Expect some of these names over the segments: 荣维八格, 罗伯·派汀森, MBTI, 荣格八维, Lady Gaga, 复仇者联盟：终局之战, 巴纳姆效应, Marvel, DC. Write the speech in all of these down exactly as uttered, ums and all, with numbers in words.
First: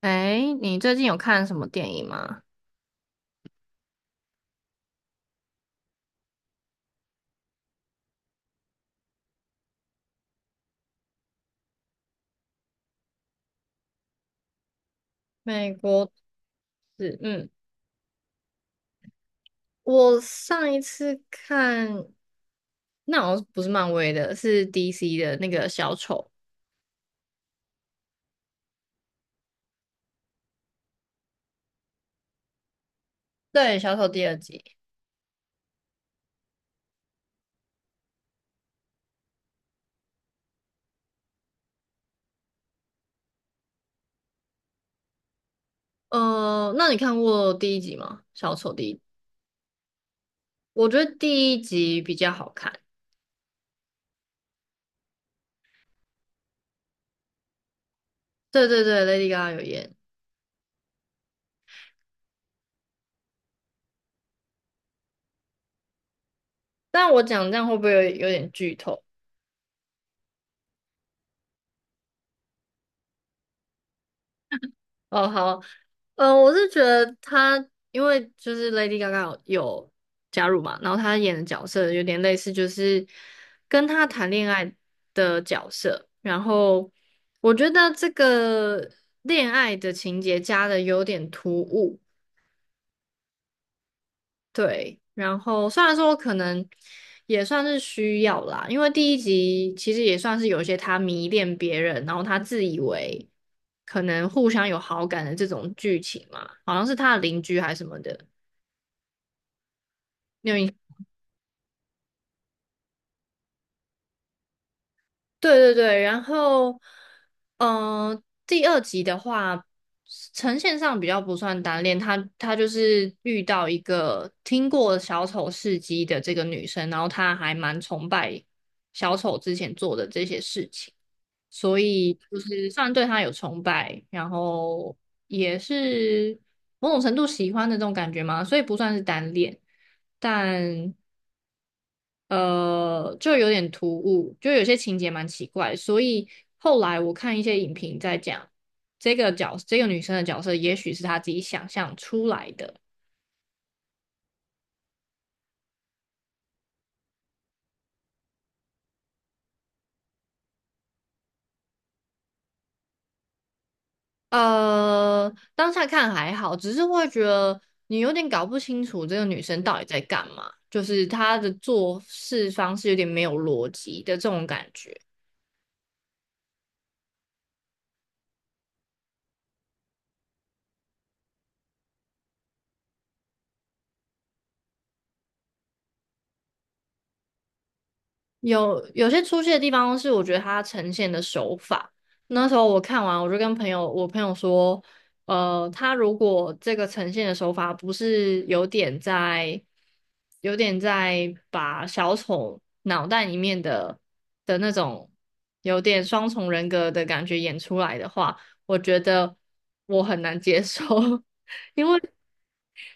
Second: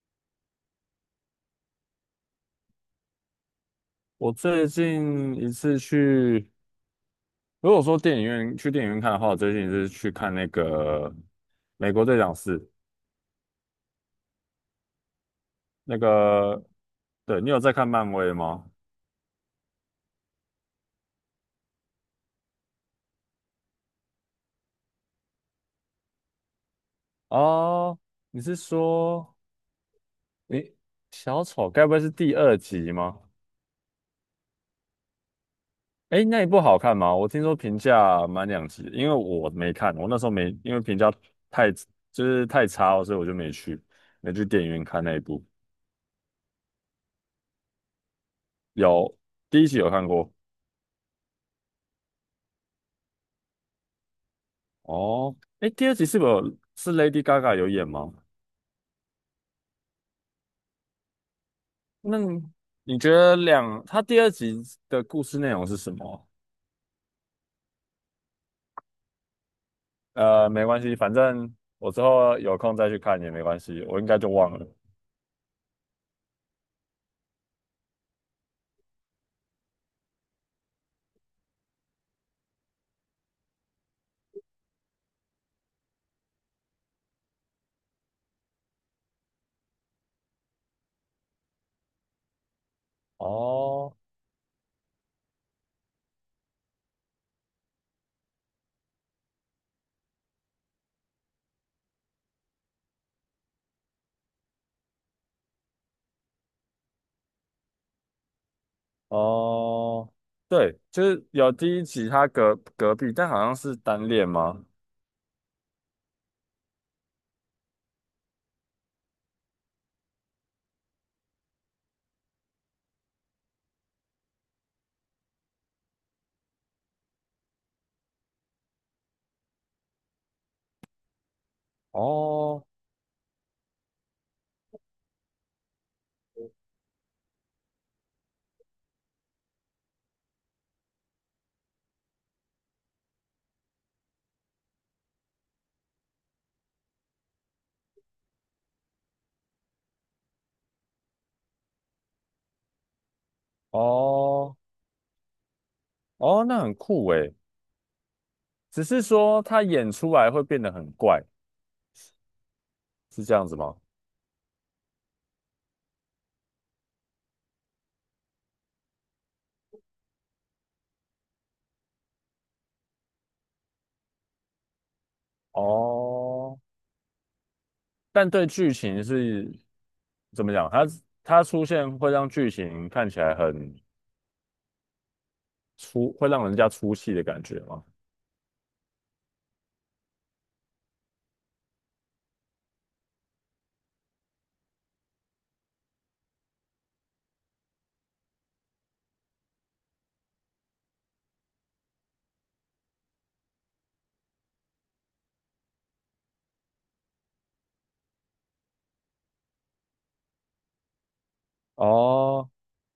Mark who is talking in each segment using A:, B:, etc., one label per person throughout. A: 哎，你最近有看什么电影吗？
B: 我最近一次去，如果说电影院去电影院看的话，我最近一次去看那个《美国队长四》。
A: 美
B: 那
A: 国
B: 个，
A: 是，
B: 对，
A: 嗯，
B: 你有在看漫威吗？
A: 我上一次看，那好像不是漫威的，是 D C 的那个小丑，
B: 哦，你是说，诶，小丑该不会是第二集吗？
A: 对，小丑第二集。
B: 诶，那一部好看吗？我听说评价蛮两极的，因为我没看，我那时候没，因为评价太，就是太差了，所以我就没去，没去电影院看那一部。
A: 呃，那你看过第一集吗？小丑第一，
B: 有，第一集有看过。
A: 我觉得第一集比较好看。
B: 哦，哎，第二集是不是有是 Lady Gaga 有演吗？
A: 对对对，Lady Gaga 有演，
B: 那你觉得两，他第二集的故事内容是什么？
A: 但我讲这样会不会有有点剧透？
B: 呃，没关系，反正我之后有空再去看也没关系，我应该就忘了。
A: 哦，好，呃，我是觉得他，因为就是 Lady Gaga 有加入嘛，然后她演的角色有点类似，就是跟她谈恋爱的角色。然后我觉得这个恋爱的情节加的有点突兀。
B: 哦
A: 对，然后虽然说我可能也算是需要啦，因为第一集其实也算是有一些他迷恋别人，然后他自以为可能互相有好感的这种剧情嘛，好像是他的邻居还是什么的，
B: 哦，
A: 你有印
B: 对，就是有第一集他隔隔壁，但好像是单恋吗？
A: 对对对，然后，嗯、第二集的话，呈现上比较不算单恋，她她就是遇到一个听过小丑事迹的这个女生，然后她还蛮崇拜小丑之前做的这些事情，所以就
B: 哦
A: 是算对她有崇拜，然后也是某种程度喜欢的这种感觉嘛，所以不算是单恋。但呃，就有点突兀，就有些情节蛮奇怪，所以后来我看一些影评在讲这个角，这个女生的角色，也许是她自己想象出来的。
B: 哦哦，那很酷诶，只是说他演出来会变得很怪，是这样子吗？
A: 呃，当下看还好，只是会觉得你有点搞不清楚这个女生到底在干嘛，就是她的做事方式有点没有逻辑的这种感觉。
B: 哦，但对剧情是怎么讲？它它出现会让剧情看起来很出，会让人家出戏的感觉吗？
A: 有有些出戏的地方是我觉得他呈现的手法。那时候我看完，我就跟朋友，我朋友说，呃，他如果这个呈现的手法不是有点在，有点在把小丑脑袋里面的的那种有点双重人格的感觉演出来的话，我觉得我很难接受。因为
B: 哦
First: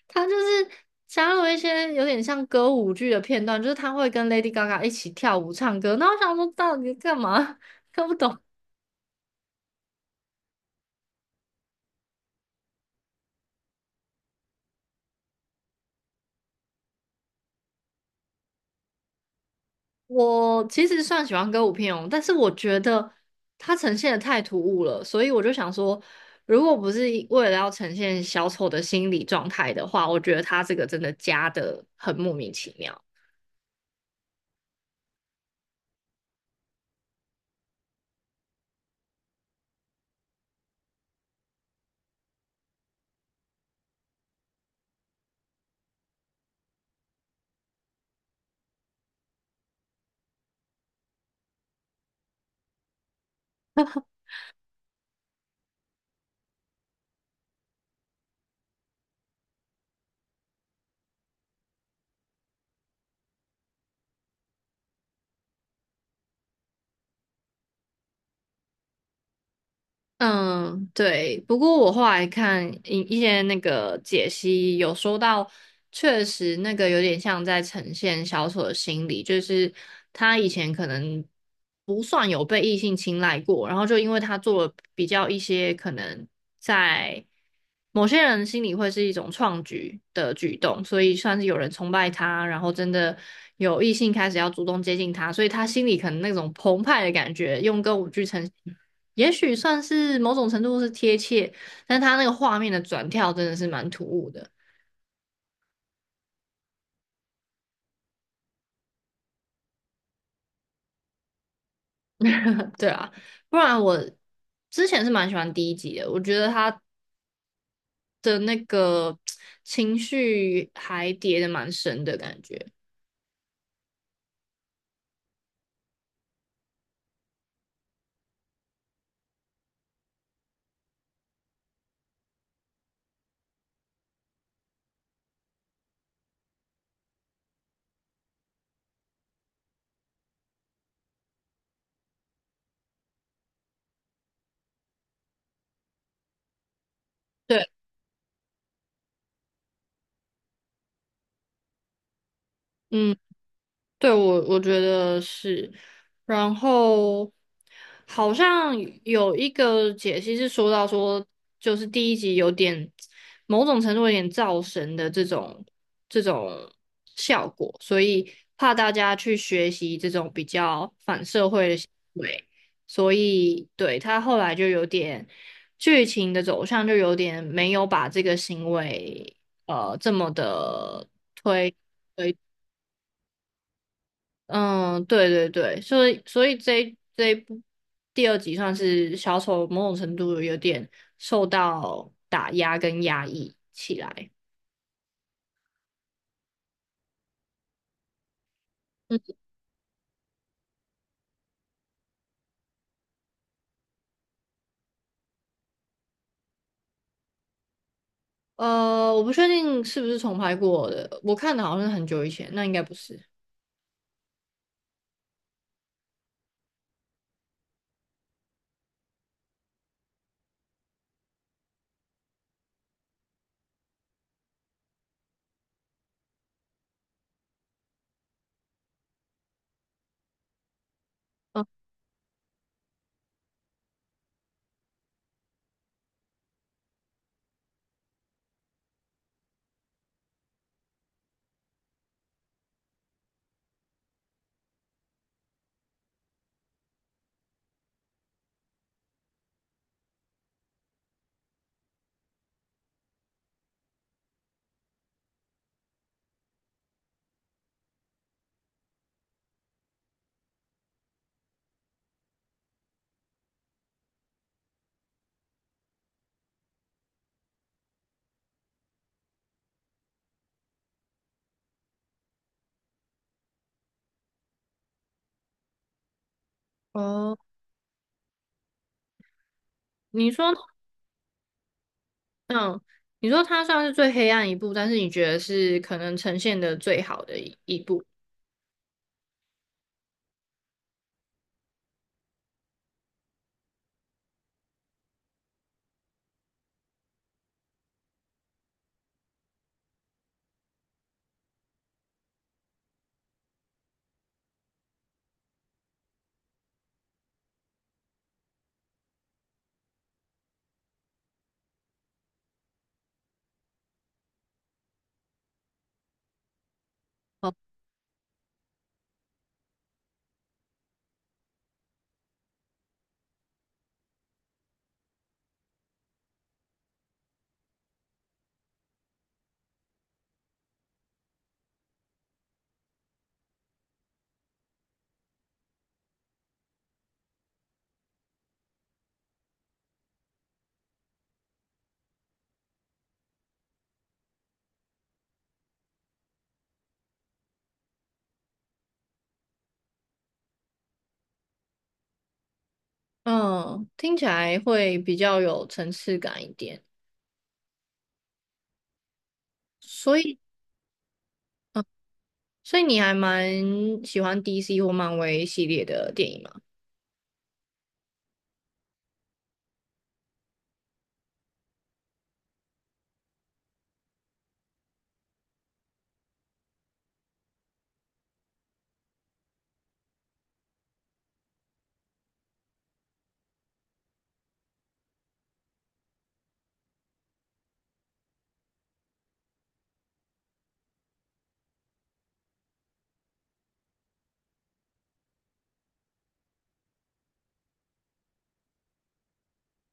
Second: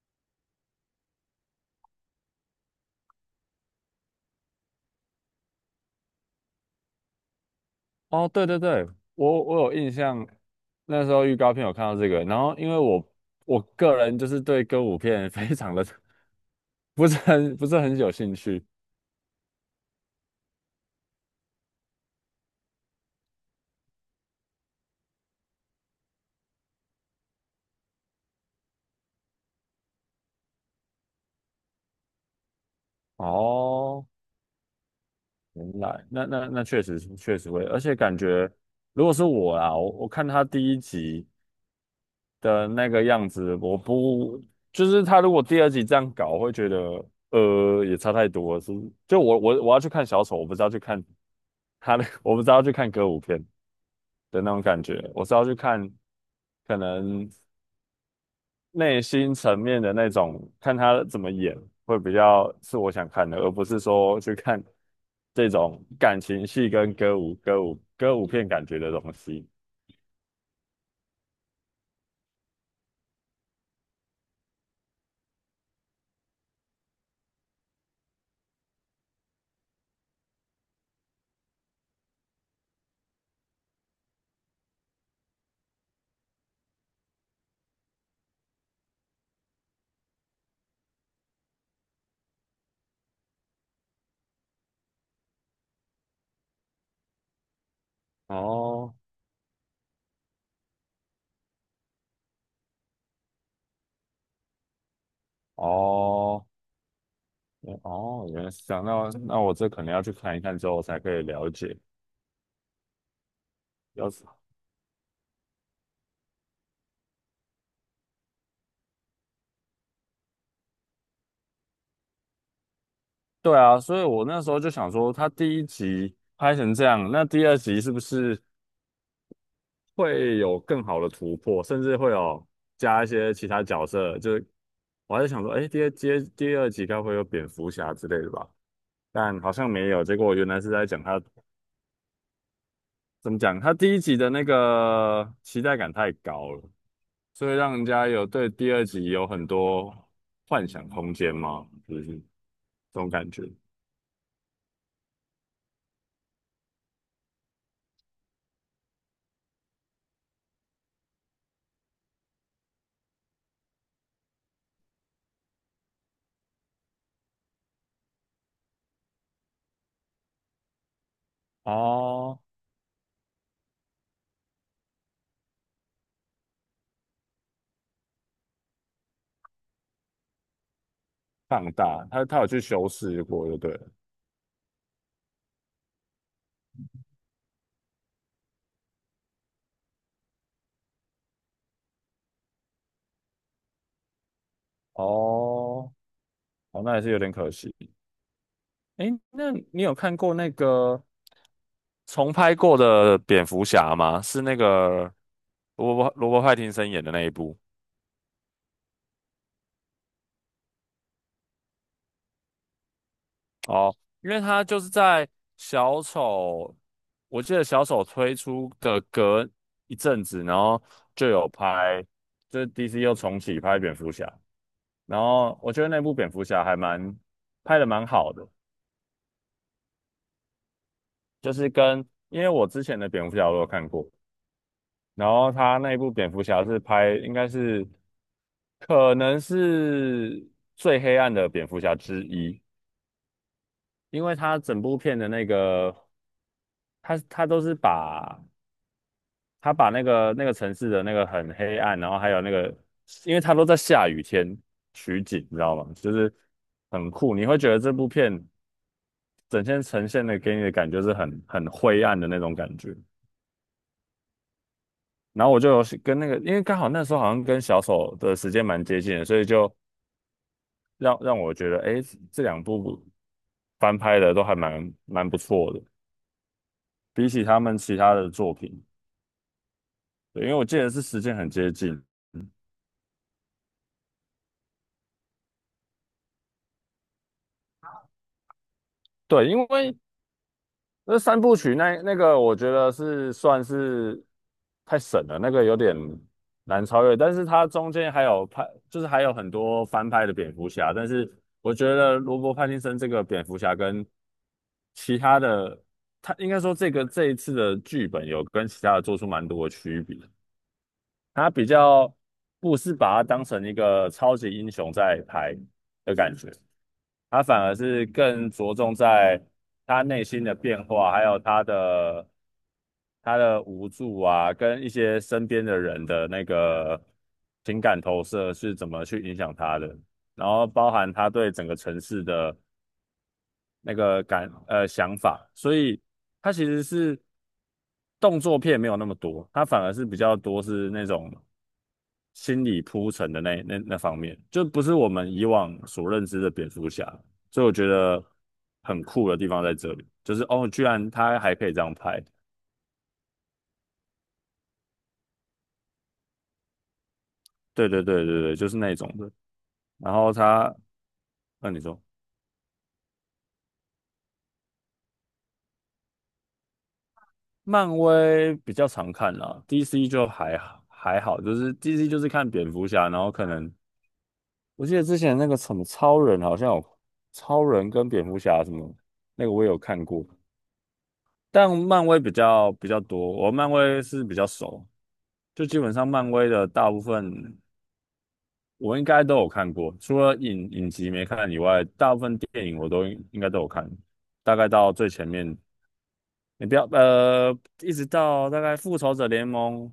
A: 他就是加入一些有点像歌舞剧的片段，就是他会跟 Lady Gaga 一起跳舞唱歌。那我想说，到底干嘛？看不
B: 哦，
A: 懂。
B: 对对对，我我有印象，那时候预告片有看到这个，然后因为我我个人就是对歌舞片 非常的 不是很，不是很有兴趣。
A: 我其实算喜欢歌舞片哦，但是我觉得它呈现的太突兀了，所以我就想说，如果不是一为了要呈现小丑的心理状态的话，我觉得他这个真的加的很莫名其妙。
B: 哦，原来那那那确实是，确实会，而且感觉如果是我啊，我我看他第一集的那个样子，我不，就是他如果第二集这样搞，我会觉得呃也差太多了，是就我我我要去看小丑，我不是要去看他的，我不是要去看歌舞片的那种感觉，我是要去看可能内心层面的那种，看他怎么演会比较是我想看的，而不是说去看这种感情戏跟歌舞歌舞歌舞片感觉的东西。
A: 嗯，对。不过我后来看一一些那个解析，有说到，确实那个有点像在呈现小丑的心理，就是他以前可能不算有被异性青睐过，然后就因为他做了比较一些可能在某些人心里会是一种创举的举动，所以算是有人崇拜他，然后真的有异性开始要主动接近他，所以他心里可能那种澎湃的感觉，用歌舞剧呈现。
B: 哦
A: 也许算是某种程度是贴切，但他那个画面的转跳真的是蛮突兀的。
B: 哦，哦，原来是这样。那那我这可能要去看一看之后才可以了解。
A: 对啊，不然我
B: 要是
A: 之前是蛮喜欢第一集的，我觉得他的那个情绪还叠的蛮深的感觉。
B: 对啊，所以我那时候就想说，他第一集拍成这样，那第二集是不是会有更好的突破，甚至会有加一些其他角色？就是我还在想说，哎，第二第二第二集该不会有蝙蝠侠之类的吧？但好像没有。结果原来是在讲他怎么讲，他第一集的那个期待感太高了，所以
A: 对，
B: 让人家有，对第二集有很多幻想空间吗？就是这种
A: 嗯。
B: 感觉。
A: 对，我我觉得是，然后好像有一个解析是说到说，就是第一集有点某种程度有点造神的这种这种效果，所以怕大家去学习这种比较反社会的行
B: 哦，
A: 为，所以对他后来就有点剧情的走向就有点没有把这个行为呃这么的。
B: 放
A: 推
B: 大，他他有去修饰过就对了。
A: 嗯，对对对，所以所以这一这一部第二集算是小丑某种程度有点受到打压跟压抑起来。
B: 哦，哦，那也是有点可惜。
A: 嗯，
B: 诶，那你有看过那个重拍过的蝙蝠侠吗？是那个罗伯罗伯派廷森演的那一部。
A: 呃，我不确定是不是重拍过的，我看的好像是很久以前，那应该不是。
B: 哦，因为他就是在小丑，我记得小丑推出的隔一阵子，然后就有拍，就是 D C 又重启拍蝙蝠侠，然后我觉得那部蝙蝠侠还蛮，拍的蛮好的，就
A: 哦
B: 是跟，因为我之前的蝙蝠侠我有看过，然后他那部蝙蝠侠是拍应该是可能是最黑暗的蝙蝠侠之一，因为他整部片的那个，他他都是把，他把那个那个城市的那个很黑暗，然后还有那个，因为他都在下雨天取景，你知道吗？就是很酷，你会觉得这部片整天呈现的给你的感觉是很很灰暗的那种感觉。然后我就有跟那个，因为刚好那时候好像跟小丑的时间蛮接近的，所以就让让我觉得，哎，这两部翻拍的都还蛮蛮不错的，比
A: 哦，
B: 起他们其他的作品，
A: 你
B: 对，因
A: 说，
B: 为我记得是时间很接近。
A: 嗯，你说它算是最黑暗一部，但是你觉得是可能呈现的最好的一一部，
B: 对，因为那三部曲那那个，我觉得是算是太神了，那个有点难超越。但是它中间还有拍，就是还有很多翻拍的蝙蝠侠。但是我觉得罗伯·派汀森这个蝙蝠侠跟其他的，他应该说这个这一次的剧本有跟其他的做出蛮多的区别。他比较不是把它当成一个超级英雄在拍的感觉。他
A: 哦
B: 反而是更着重在他内心的变化，还有他的，他的无助啊，跟一些身边的人的那个情感投射是怎么去影响他的，然后包含他对整个城市的那个感，呃想法，所以它其实是动作片没有那么多，它反而是比较多是那种心理铺陈的那那那方面，就不是我们以往所认知的蝙蝠侠，所以我觉得很酷的地方在这里，就是哦，居然他还可以这样拍，
A: 嗯，听起来会比较有层次感一点。
B: 对对对对对，就是那种的。然
A: 所
B: 后
A: 以
B: 他，那你说，
A: 所以你还蛮喜欢 D C 或漫威系列的电影吗？
B: 漫威比较常看啦，D C 就还好还好，就是 D C 就是看蝙蝠侠，然后可能。我记得之前那个什么超人好像有超人跟蝙蝠侠什么那个我也有看过，但漫威比较比较多，我漫威是比较熟，就基本上漫威的大部分我应该都有看过，除了影影集没看以外，大部分电影我都应应该都有看，大概到最前面你不要，呃，一直到大概《复仇者联盟：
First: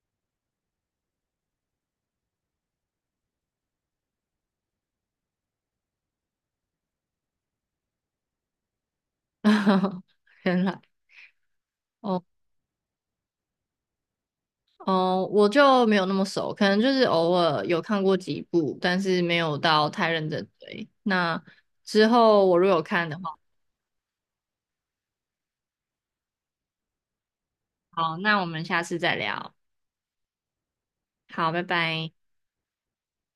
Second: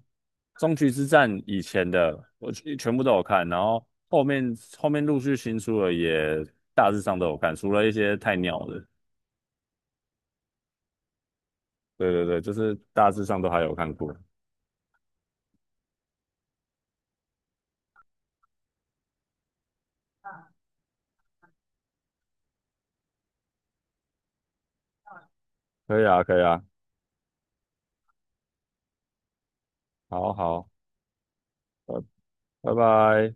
B: 终局之战》以前的，我全全部都有看，然后后面后面陆续新出了，也大致上都有看，除了一些太鸟的。
A: 原来
B: 对
A: 哦
B: 对对，就是大致上都还有看过。
A: 哦，我就没有那么熟，可能就是偶尔有看过几部，但是没有到太认真追。那之后我如果有看的话，
B: 可以啊，可以啊，
A: 好，那我们下次再聊。
B: 好好，
A: 好，拜
B: 拜
A: 拜。
B: 拜拜